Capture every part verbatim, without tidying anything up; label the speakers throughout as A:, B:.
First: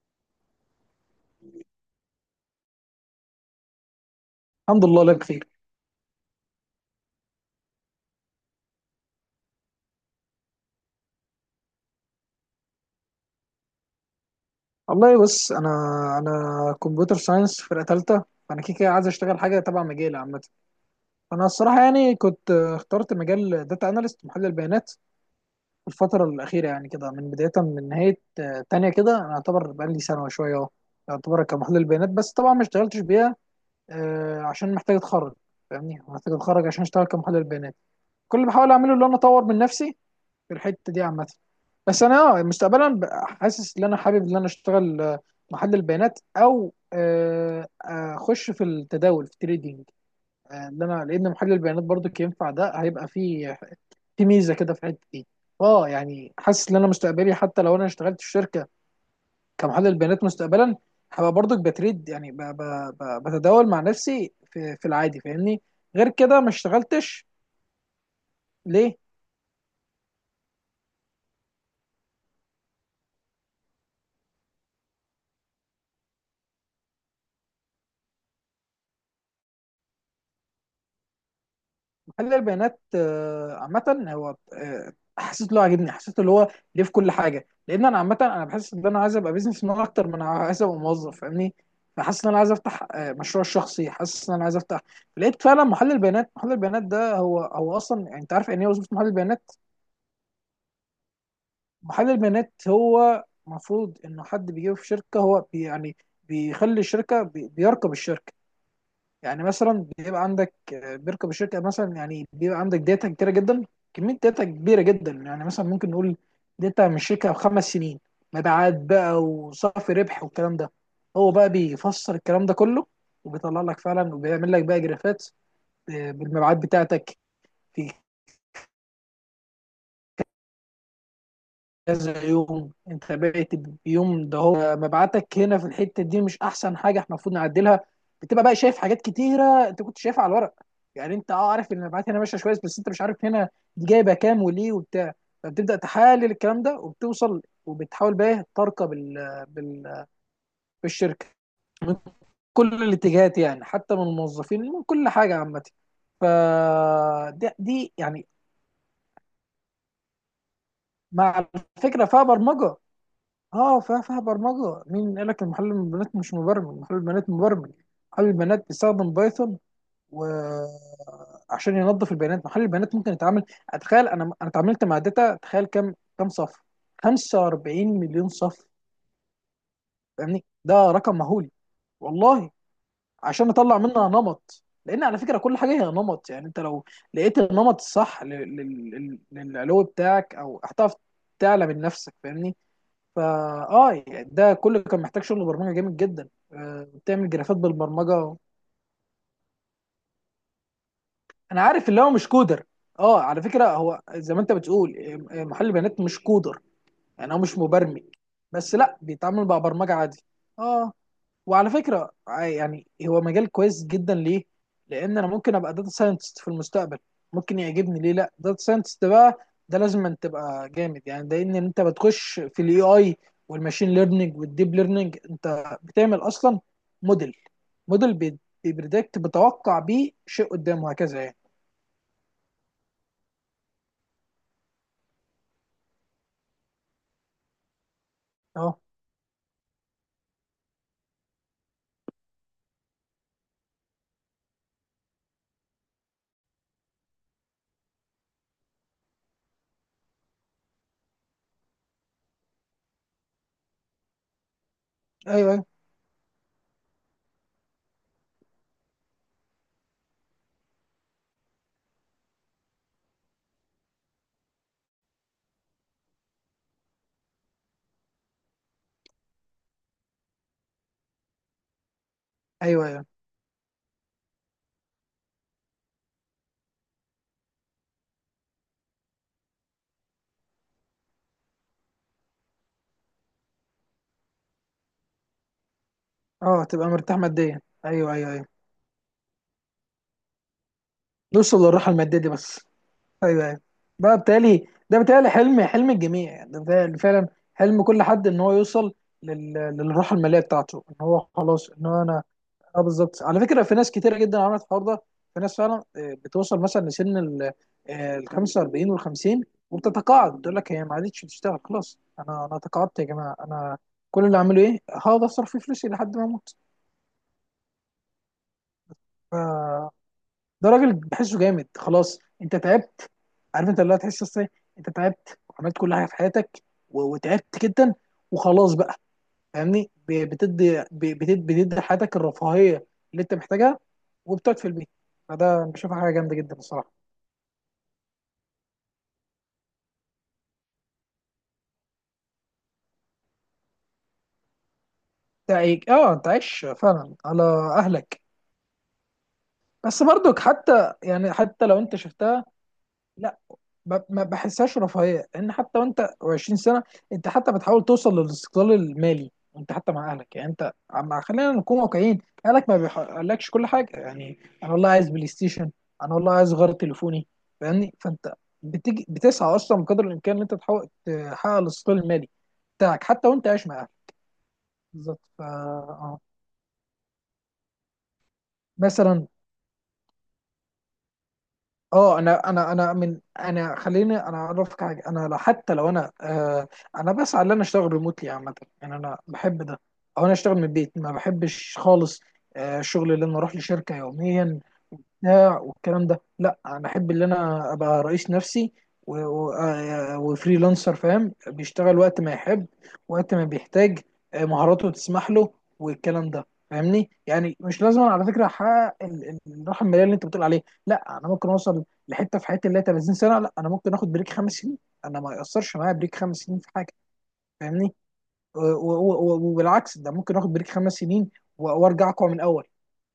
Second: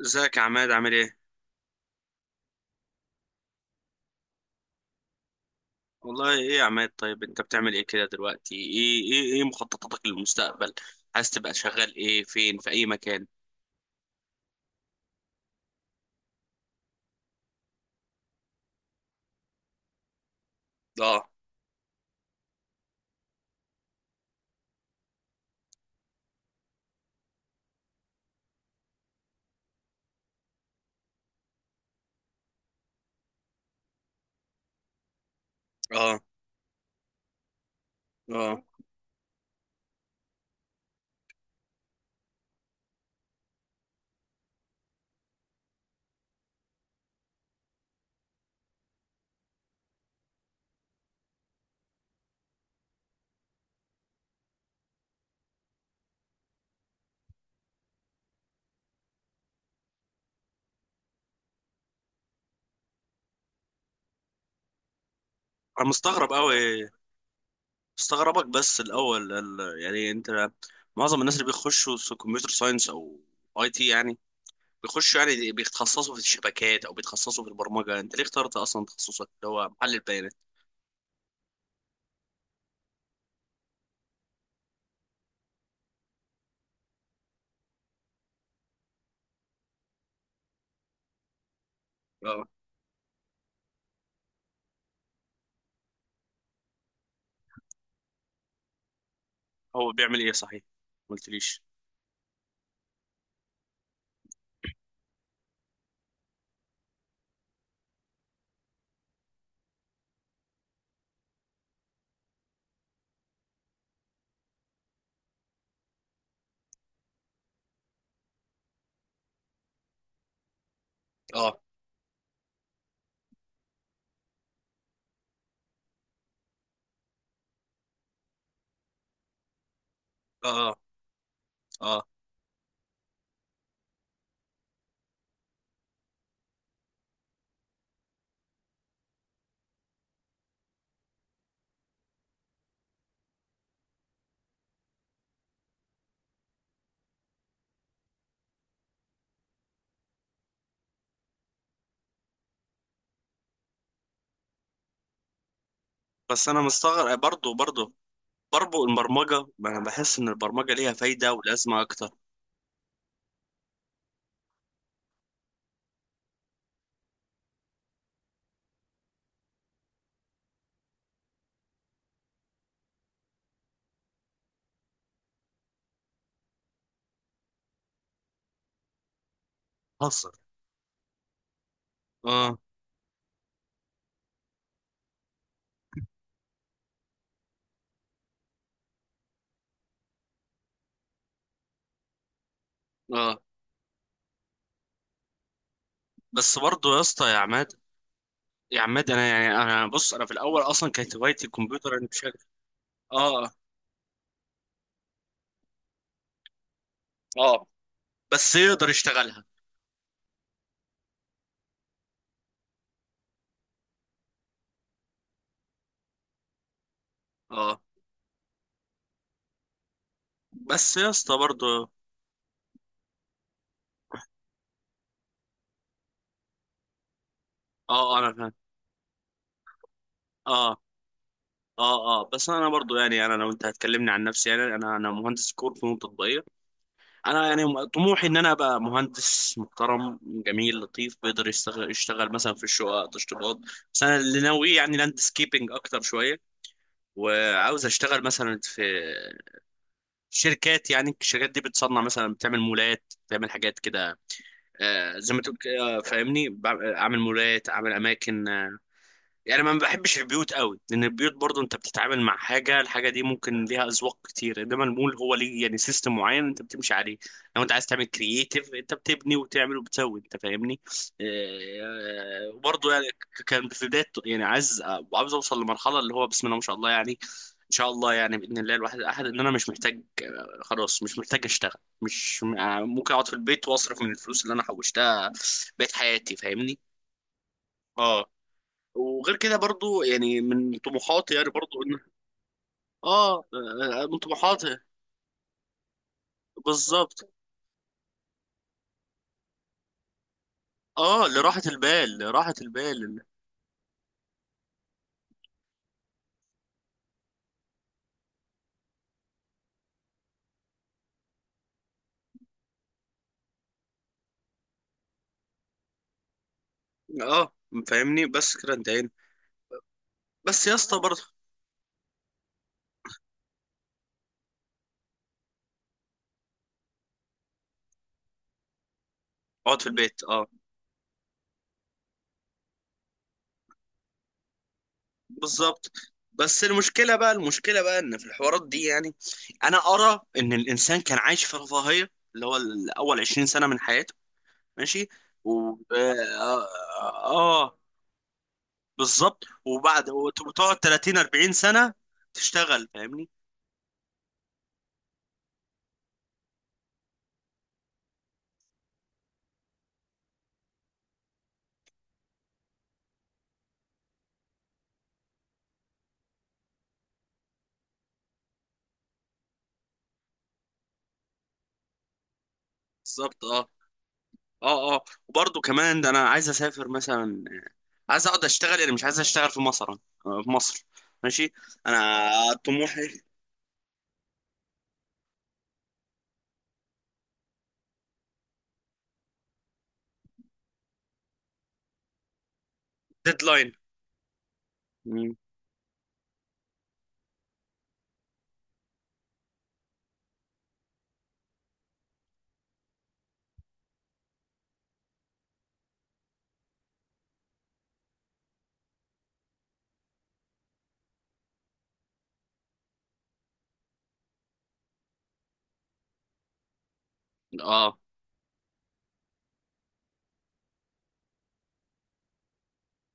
A: ازيك يا عماد، عامل ايه؟
B: الحمد لله لا بخير.
A: والله ايه يا عماد، طيب انت بتعمل ايه كده دلوقتي؟ ايه ايه ايه مخططاتك للمستقبل؟ عايز تبقى شغال ايه، فين، في اي مكان؟
B: والله بص انا انا كمبيوتر ساينس فرقه ثالثه، فانا كده كده عايز اشتغل حاجه تبع مجالي عامه.
A: اه
B: فانا الصراحه يعني كنت آه، اخترت مجال داتا اناليست، محلل بيانات في الفتره الاخيره. يعني كده من بدايه من نهايه آه، تانية كده انا اعتبر بقالي سنه وشويه اهو اعتبر كمحلل بيانات، بس طبعا ما اشتغلتش بيها آه، عشان محتاج اتخرج. فاهمني،
A: اه
B: محتاج اتخرج عشان اشتغل كمحلل بيانات. كل اللي
A: اه.
B: بحاول اعمله ان انا اطور من نفسي في الحته دي عامه. بس انا اه مستقبلا ب- حاسس ان انا حابب ان انا اشتغل آه، محلل البيانات او آه، آه، اخش في التداول في التريدينج. آه، ان انا لان محلل البيانات برضو ينفع، ده هيبقى فيه في ميزه كده في الحته دي. اه يعني حاسس ان انا مستقبلي حتى لو انا اشتغلت في شركه كمحلل بيانات مستقبلا هبقى برضو بتريد. يعني ب- ب- ب- بتداول مع نفسي في في العادي فاهمني.
A: انا
B: غير
A: مستغرب
B: كده ما
A: قوي.
B: اشتغلتش.
A: مستغربك، بس
B: ليه
A: الاول ال- يعني انت، معظم الناس اللي بيخشوا س- كمبيوتر ساينس او اي تي يعني، بيخشوا يعني بيتخصصوا في الشبكات او بيتخصصوا في البرمجة، انت ليه اخترت اصلا تخصصك اللي هو محلل بيانات؟
B: محلل البيانات آه، عامة هو آه، حسيت له عاجبني، حسيت اللي هو ليه في كل حاجة. لأن أنا عامة أنا بحس إن أنا عايز أبقى بيزنس مان أكتر من أنا عايز أبقى موظف، فاهمني. فحاسس إن أنا
A: اه.
B: عايز أفتح آه، مشروع شخصي، حاسس إن أنا عايز أفتح. لقيت فعلا محلل البيانات، محلل البيانات ده هو هو أصلا يعني أنت عارف يعني إيه وظيفة محلل البيانات؟
A: هو بيعمل ايه صحيح؟ ما قلتليش.
B: محلل البيانات هو المفروض إنه حد بيجيبه في شركة. هو بي يعني بيخلي الشركة بي- بيراقب الشركة. يعني مثلا بيبقى عندك آه، بيركب الشركه. مثلا يعني بيبقى عندك داتا كتيره جدا، كميه داتا كبيره جدا. يعني مثلا ممكن نقول داتا من الشركه بخمس سنين، مبيعات بقى وصافي ربح والكلام ده. هو بقى
A: اه
B: بيفسر الكلام ده كله وبيطلع لك فعلا وبيعمل لك بقى جرافات آه، بالمبيعات بتاعتك في
A: اه اه.
B: كذا يوم. انت بقيت بيوم ده هو مبعتك، هنا في الحته دي مش احسن حاجه احنا المفروض نعدلها. بتبقى بقى شايف حاجات كتيره انت كنت شايفها على الورق. يعني انت اه عارف ان المبيعات هنا ماشيه كويس، بس انت مش عارف هنا دي جايبه كام وليه وبتاع. فبتبدا تحلل الكلام ده وبتوصل وبتحاول بقى إيه ترقى بال... بال... بالشركه من كل الاتجاهات. يعني حتى من الموظفين من كل حاجه عامه. ف
A: بس انا مستغرب
B: دي
A: برضه برضه.
B: دي يعني
A: برضه البرمجة، ما أنا بحس إن البرمجة ليها فايدة
B: مع
A: ولازمة
B: الفكره
A: أكتر.
B: فيها برمجه. اه فيها فيها برمجه. مين قال لك المحلل البيانات مش مبرمج؟ محلل البيانات مبرمج. محلل البيانات بيستخدم بايثون و عشان ينظف البيانات. محلل البيانات ممكن يتعامل. اتخيل، انا انا اتعاملت مع داتا، تخيل كم، كم صف؟ خمسة واربعين مليون صف.
A: حصل.
B: فاهمني، ده رقم مهول، والله.
A: آه
B: عشان نطلع منها نمط، لان على فكره كل حاجه هي نمط. يعني انت لو لقيت النمط الصح لل- لل- لل- للعلو بتاعك، او هتعرف تعلى من نفسك فاهمني. فا
A: آه.
B: اه يعني ده كله كان محتاج شغل برمجه جامد جدا.
A: بس
B: آه،
A: برضه يا اسطى
B: بتعمل
A: يا
B: جرافات
A: عماد،
B: بالبرمجه.
A: يا عماد، أنا يعني أنا بص، أنا في الأول أصلا كانت هوايتي
B: انا عارف
A: الكمبيوتر،
B: اللي
A: أنا
B: هو مش
A: بشكل…
B: كودر. اه على
A: آه آه
B: فكره هو زي ما انت بتقول آه، محل بيانات مش كودر، يعني هو مش
A: آه.
B: مبرمج.
A: بس
B: بس
A: يقدر
B: لا،
A: يشتغلها.
B: بيتعامل مع برمجه عادي. اه، وعلى فكره ع- يعني هو مجال كويس جدا. ليه؟ لان انا ممكن ابقى داتا ساينتست في المستقبل، ممكن
A: آه،
B: يعجبني. ليه لا؟ داتا ساينتست بقى ده لازم أن تبقى
A: بس
B: جامد.
A: يا
B: يعني
A: اسطى
B: ده ان انت
A: برضه.
B: بتخش في الاي اي والماشين ليرنينج والديب ليرنينج. انت بتعمل اصلا موديل، موديل
A: آه آه، أنا
B: بي-
A: فاهم.
B: بيبريدكت، بتوقع بيه شيء
A: آه
B: قدامه هكذا يعني.
A: آه آه، بس أنا برضه يعني، أنا لو أنت هتكلمني عن نفسي، يعني أنا أنا مهندس كور فنون تطبيقية. انا يعني طموحي ان انا
B: اه،
A: ابقى مهندس محترم، جميل، لطيف، بيقدر يشتغل يشتغل مثلا في الشقق تشطيبات. بس انا اللي ناوي يعني لاندسكيبنج اكتر شويه، وعاوز اشتغل مثلا في شركات، يعني الشركات دي بتصنع، مثلا بتعمل مولات، بتعمل حاجات كده. آه، زي ما
B: ايوه
A: تقول
B: ايوه
A: كده، فاهمني، بع- اعمل مولات، اعمل اماكن آه، يعني ما بحبش البيوت قوي، لان البيوت برضو انت بتتعامل مع حاجه، الحاجه دي ممكن ليها اذواق كتير، انما المول هو ليه يعني سيستم معين انت بتمشي عليه. لو انت عايز تعمل كرييتيف، انت بتبني وتعمل وبتسوي، انت فاهمني. آه،
B: ايوه
A: وبرضو يعني
B: ايوه.
A: ك- كان في بدايه يعني عايز، عاوز اوصل لمرحله اللي هو بسم الله ما شاء الله، يعني ان شاء الله، يعني باذن الله الواحد الاحد، ان انا مش محتاج، آه، خلاص مش محتاج اشتغل، مش آه، ممكن اقعد في البيت واصرف من الفلوس اللي انا حوشتها بقيت حياتي،
B: اه
A: فاهمني.
B: تبقى مرتاح ماديا، ايوه
A: اه.
B: ايوه ايوه،
A: وغير كده برضو، يعني من طموحاتي، يعني
B: نوصل
A: برضو
B: للراحه
A: ان،
B: الماديه دي بس.
A: اه،
B: ايوه ايوه.
A: آه،
B: ده
A: من
B: بالتالي
A: طموحاتي.
B: ده بالتالي حلم، حلم الجميع. يعني ده بيتهيألي
A: بالظبط،
B: فعلا حلم كل حد ان هو يوصل لل... للراحه الماليه بتاعته، ان هو
A: اه، لراحة
B: خلاص، ان هو
A: البال،
B: انا.
A: لراحة
B: اه
A: البال.
B: بالظبط. على فكره في ناس كتيره جدا عملت الحوار ده. في ناس فعلا آه، بتوصل مثلا لسن ال آه، ال خمسة واربعين وال خمسين وبتتقاعد. بتقول لك هي ما عادتش بتشتغل، خلاص انا انا تقاعدت يا جماعه، انا كل اللي اعمله ايه، هقعد اصرف فيه فلوسي لحد ما اموت.
A: اه فاهمني، بس كده انتهينا.
B: ف-
A: بس
B: ده
A: يا
B: راجل
A: اسطى برضو.
B: بحسه جامد. خلاص انت تعبت، عارف انت اللي هتحس ازاي، انت تعبت وعملت كل حاجه في حياتك و- وتعبت جدا وخلاص بقى
A: اقعد في
B: فاهمني. ب-
A: البيت، اه.
B: بتدي ب- بتد- بتدي حياتك الرفاهيه اللي انت محتاجها وبتقعد في البيت. فده انا
A: بالظبط.
B: بشوفها حاجه جامده جدا
A: بس
B: الصراحه.
A: المشكلة بقى، المشكلة بقى ان في الحوارات دي يعني، انا ارى ان الانسان كان عايش في رفاهية، اللي هو الاول عشرين سنة من حياته، ماشي،
B: انت
A: و
B: عايش- اه انت عايش
A: اه,
B: فعلا
A: آه
B: على
A: آه،
B: اهلك.
A: بالظبط.
B: بس
A: وبعد،
B: برضك
A: وتقعد
B: حتى،
A: تلاتين
B: يعني
A: اربعين
B: حتى لو
A: سنة
B: انت شفتها
A: تشتغل، فاهمني.
B: لا، ب- ما بحسهاش رفاهيه. لان حتى وانت عشرين سنه انت حتى بتحاول توصل للاستقلال المالي. انت حتى مع اهلك، يعني انت عم خلينا نكون واقعيين، اهلك ما بيحققلكش كل حاجه. يعني انا والله عايز بلاي ستيشن، انا والله عايز غير تليفوني فاهمني. فانت بتيجي بتسعى اصلا بقدر الامكان ان انت تحاول تحقق الاستقلال المالي بتاعك حتى
A: بالظبط،
B: وانت عايش
A: اه
B: مع اهلك.
A: اه اه،
B: بالظبط. فا
A: وبرضه كمان، ده انا
B: اه
A: عايز اسافر مثلا، عايز اقعد اشتغل، يعني مش عايز
B: مثلا،
A: اشتغل في مصر، آه، في مصر، ماشي.
B: اه
A: انا
B: انا انا انا
A: طموحي…
B: من انا خليني انا اعرفك حاجه. انا لو حتى لو انا آه انا بسعى ان انا اشتغل ريموتلي عامه. يعني انا بحب ده، او انا اشتغل من البيت. ما بحبش خالص آه الشغل اللي انا اروح
A: ديدلاين.
B: لشركه يوميا
A: مم.
B: بتاع والكلام ده. لا، انا احب ان انا ابقى رئيس نفسي و- و- آه، وفريلانسر، فاهم، بيشتغل وقت ما يحب، وقت ما بيحتاج آه، مهاراته تسمح له والكلام ده فاهمني. يعني مش لازم على فكره احقق ال- ال- الراحه الماليه اللي انت بتقول عليها. لا، انا ممكن اوصل لحته في حياتي اللي هي تلاتين سنه. لا انا ممكن اخد بريك خمس سنين، انا ما ياثرش معايا بريك خمس سنين في حاجه فاهمني.
A: اه
B: و- و- و- وبالعكس ده، ممكن اخد بريك خمس سنين و- وارجع اقوى من الاول.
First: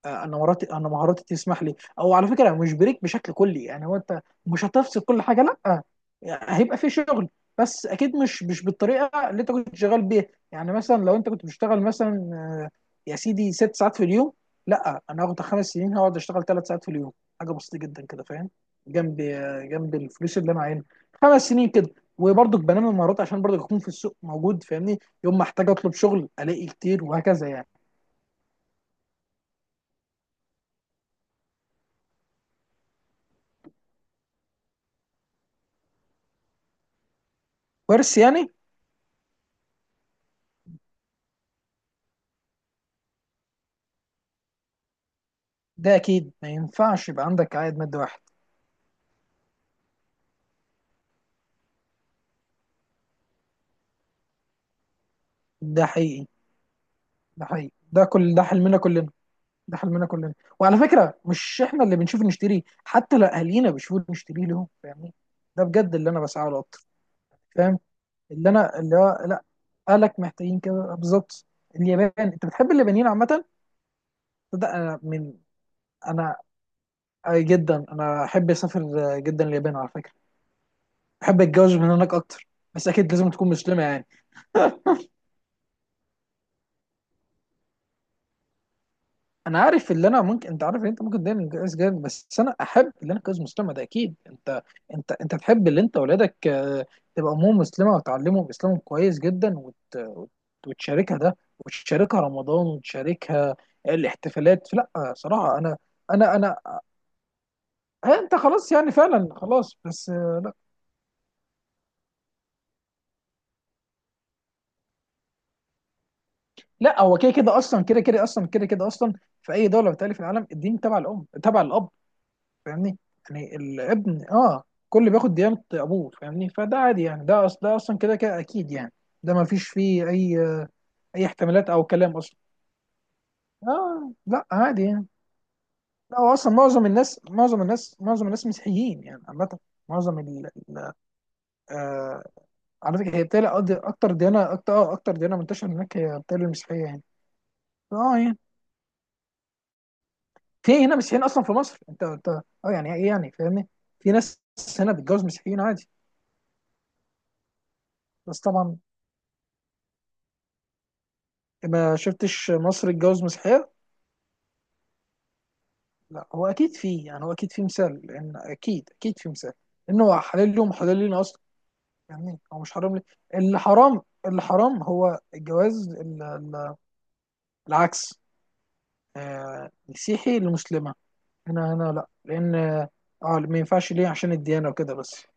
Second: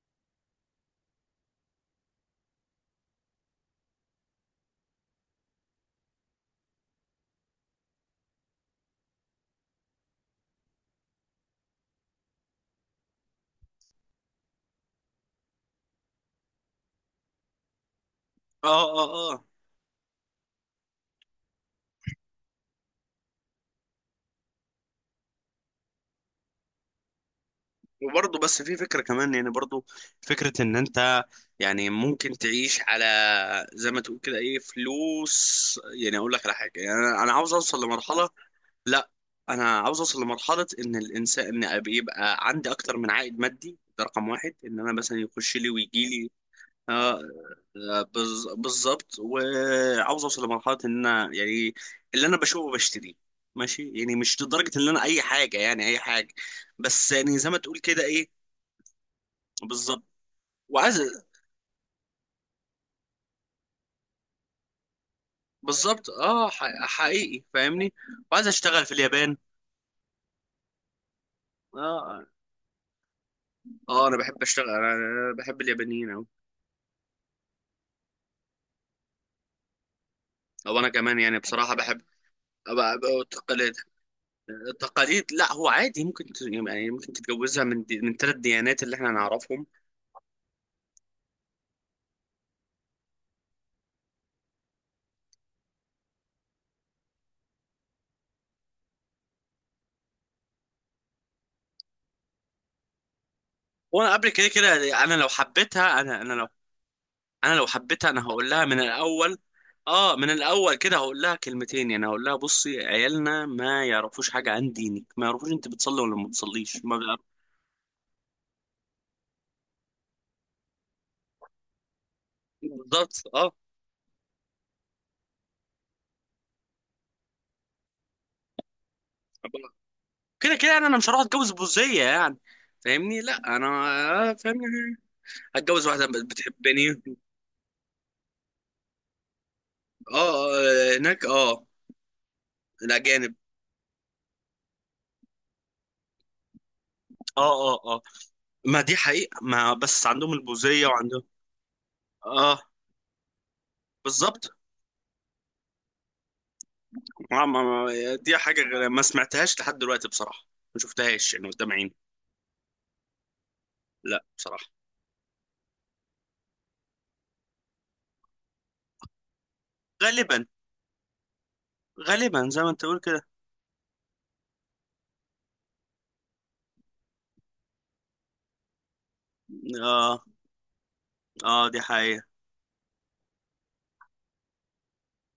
B: آه، انا مهاراتي انا مهاراتي تسمح لي. او على فكره مش بريك بشكل كلي. يعني هو انت مش هتفصل كل حاجه لا، يعني هيبقى في شغل بس اكيد مش مش بالطريقه اللي انت كنت شغال بيها. يعني مثلا لو انت كنت بتشتغل مثلا آه، يا سيدي ست ساعات في اليوم، لا انا هاخد خمس سنين هقعد اشتغل ثلاث ساعات في اليوم، حاجه بسيطه جدا كده فاهم.
A: اه اه
B: جنب
A: آه.
B: آه، جنب الفلوس اللي انا عاينها خمس سنين كده. وبرضك بنمي المهارات عشان برضك اكون في السوق موجود فاهمني، يوم ما احتاج اطلب شغل الاقي كتير وهكذا يعني.
A: وبرضه، بس في فكرة كمان يعني، برضه فكرة ان انت يعني ممكن تعيش على، زي ما تقول كده، ايه، فلوس، يعني اقول لك على حاجة، يعني انا أنا عاوز اوصل
B: ورث
A: لمرحلة،
B: يعني؟
A: لا انا عاوز اوصل لمرحله ان الانسان، ان أبقى- يبقى عندي اكتر من عائد مادي، ده رقم واحد، ان انا مثلا يخش لي
B: ده
A: ويجي لي،
B: اكيد ما ينفعش
A: آه،
B: يبقى عندك عائد مادي
A: آه،
B: واحد.
A: بز- بالظبط. وعاوز اوصل لمرحله ان انا يعني اللي انا بشوفه بشتريه، ماشي، يعني مش لدرجه ان انا اي حاجه،
B: ده
A: يعني اي
B: حقيقي.
A: حاجه. بس يعني
B: ده
A: زي ما
B: حقيقي
A: تقول كده،
B: ده كل
A: إيه،
B: ده حلمنا كلنا. ده
A: بالظبط.
B: حلمنا كلنا وعلى
A: وعايز،
B: فكره مش احنا اللي بنشوف نشتريه، حتى لو اهالينا بيشوفوا نشتريه لهم فاهمني. ده بجد
A: بالظبط،
B: اللي انا
A: اه،
B: بسعى له
A: ح-
B: اكتر.
A: حقيقي،
B: فاهم
A: فاهمني. وعايز
B: اللي انا
A: اشتغل في
B: اللي هو
A: اليابان.
B: لا، اهلك محتاجين كده بالظبط. اليابان
A: اه
B: انت بتحب اليابانيين عامه.
A: اه، انا بحب اشتغل،
B: ده
A: انا
B: انا
A: أنا
B: من
A: بحب اليابانيين اوي.
B: انا آه، جدا انا احب اسافر آه، جدا اليابان على فكره.
A: او انا كمان يعني
B: احب اتجوز
A: بصراحه
B: من
A: بحب أبقى-
B: هناك اكتر، بس
A: أبقى
B: اكيد لازم تكون
A: التقاليد،
B: مسلمه يعني.
A: التقاليد، لا هو عادي، ممكن ت- يعني ممكن تتجوزها من دي، من ثلاث ديانات اللي احنا
B: انا
A: نعرفهم.
B: عارف اللي انا ممكن، انت عارف ان انت ممكن دايما جايز جامد، بس انا احب اللي انا كجوز مسلمه ده اكيد. انت انت انت تحب اللي انت اولادك آه، تبقى امهم مسلمه وتعلمهم اسلامهم كويس جدا وت... وت- وتشاركها ده، وتشاركها رمضان وتشاركها
A: وانا قبل كده
B: الاحتفالات. لا
A: كده، انا لو
B: صراحه انا
A: حبيتها، انا انا
B: انا
A: لو
B: انا
A: انا لو حبيتها
B: آه،
A: انا
B: انت
A: هقول لها
B: خلاص
A: من
B: يعني فعلا
A: الاول.
B: خلاص. بس
A: اه، من
B: آه، لا،
A: الاول كده هقول لها كلمتين، يعني هقول لها بصي، عيالنا ما يعرفوش حاجه عن دينك، ما يعرفوش انت بتصلي ولا ما بتصليش. ما،
B: لا هو كده كده اصلا كده كده اصلا كده كده اصلا في اي دوله بتالي في العالم الدين تبع الام تبع الاب فاهمني.
A: بالظبط، اه.
B: يعني الابن اه كل بياخد ديانة ابوه فاهمني. فده عادي يعني ده أص... ده اصلا كده كده اكيد يعني. ده ما فيش فيه اي
A: كده كده يعني انا مش هروح
B: اي
A: اتجوز
B: احتمالات او
A: بوزية
B: كلام اصلا.
A: يعني. فاهمني، لا انا،
B: اه
A: آه،
B: لا
A: فاهمني
B: عادي يعني.
A: هتجوز واحدة
B: لا هو اصلا معظم
A: بتحبني.
B: الناس معظم الناس معظم الناس مسيحيين يعني عامة. معظم
A: اه،
B: ال ال-
A: آه، هناك، اه،
B: آه، على فكرة هي
A: الاجانب.
B: بتالي اكتر ديانة، اكتر آه اكتر ديانة منتشرة هناك هي بتالي المسيحية يعني.
A: اه اه اه.
B: اه يعني
A: ما دي حقيقة، ما بس عندهم
B: في
A: البوزية،
B: هنا
A: وعندهم.
B: مسيحيين اصلا في مصر. انت انت
A: اه،
B: اه يعني ايه يعني فاهمني. في ناس
A: بالظبط.
B: هنا بتتجوز مسيحيين عادي.
A: ما- ما- ما دي
B: بس
A: حاجة
B: طبعا
A: غ- ما سمعتهاش لحد دلوقتي بصراحة، ما شفتهاش يعني قدام عيني.
B: ما شفتش مصر اتجوز مسيحية؟
A: لا، بصراحة.
B: لا هو أكيد فيه، يعني هو أكيد فيه مثال. لأن أكيد أكيد فيه مثال لأن هو
A: غالبا.
B: حلال لهم وحلال لنا أصلا. يعني
A: غالبا
B: هو
A: زي ما
B: مش
A: انت
B: حرام
A: تقول
B: ليه.
A: كده.
B: اللي حرام اللي حرام هو الجواز ال- ال- العكس، آه،
A: اه
B: مسيحي لمسلمة.
A: اه،
B: هنا
A: دي
B: هنا لا،
A: حقيقة
B: لأن اه ما ينفعش ليه، عشان الديانة وكده بس.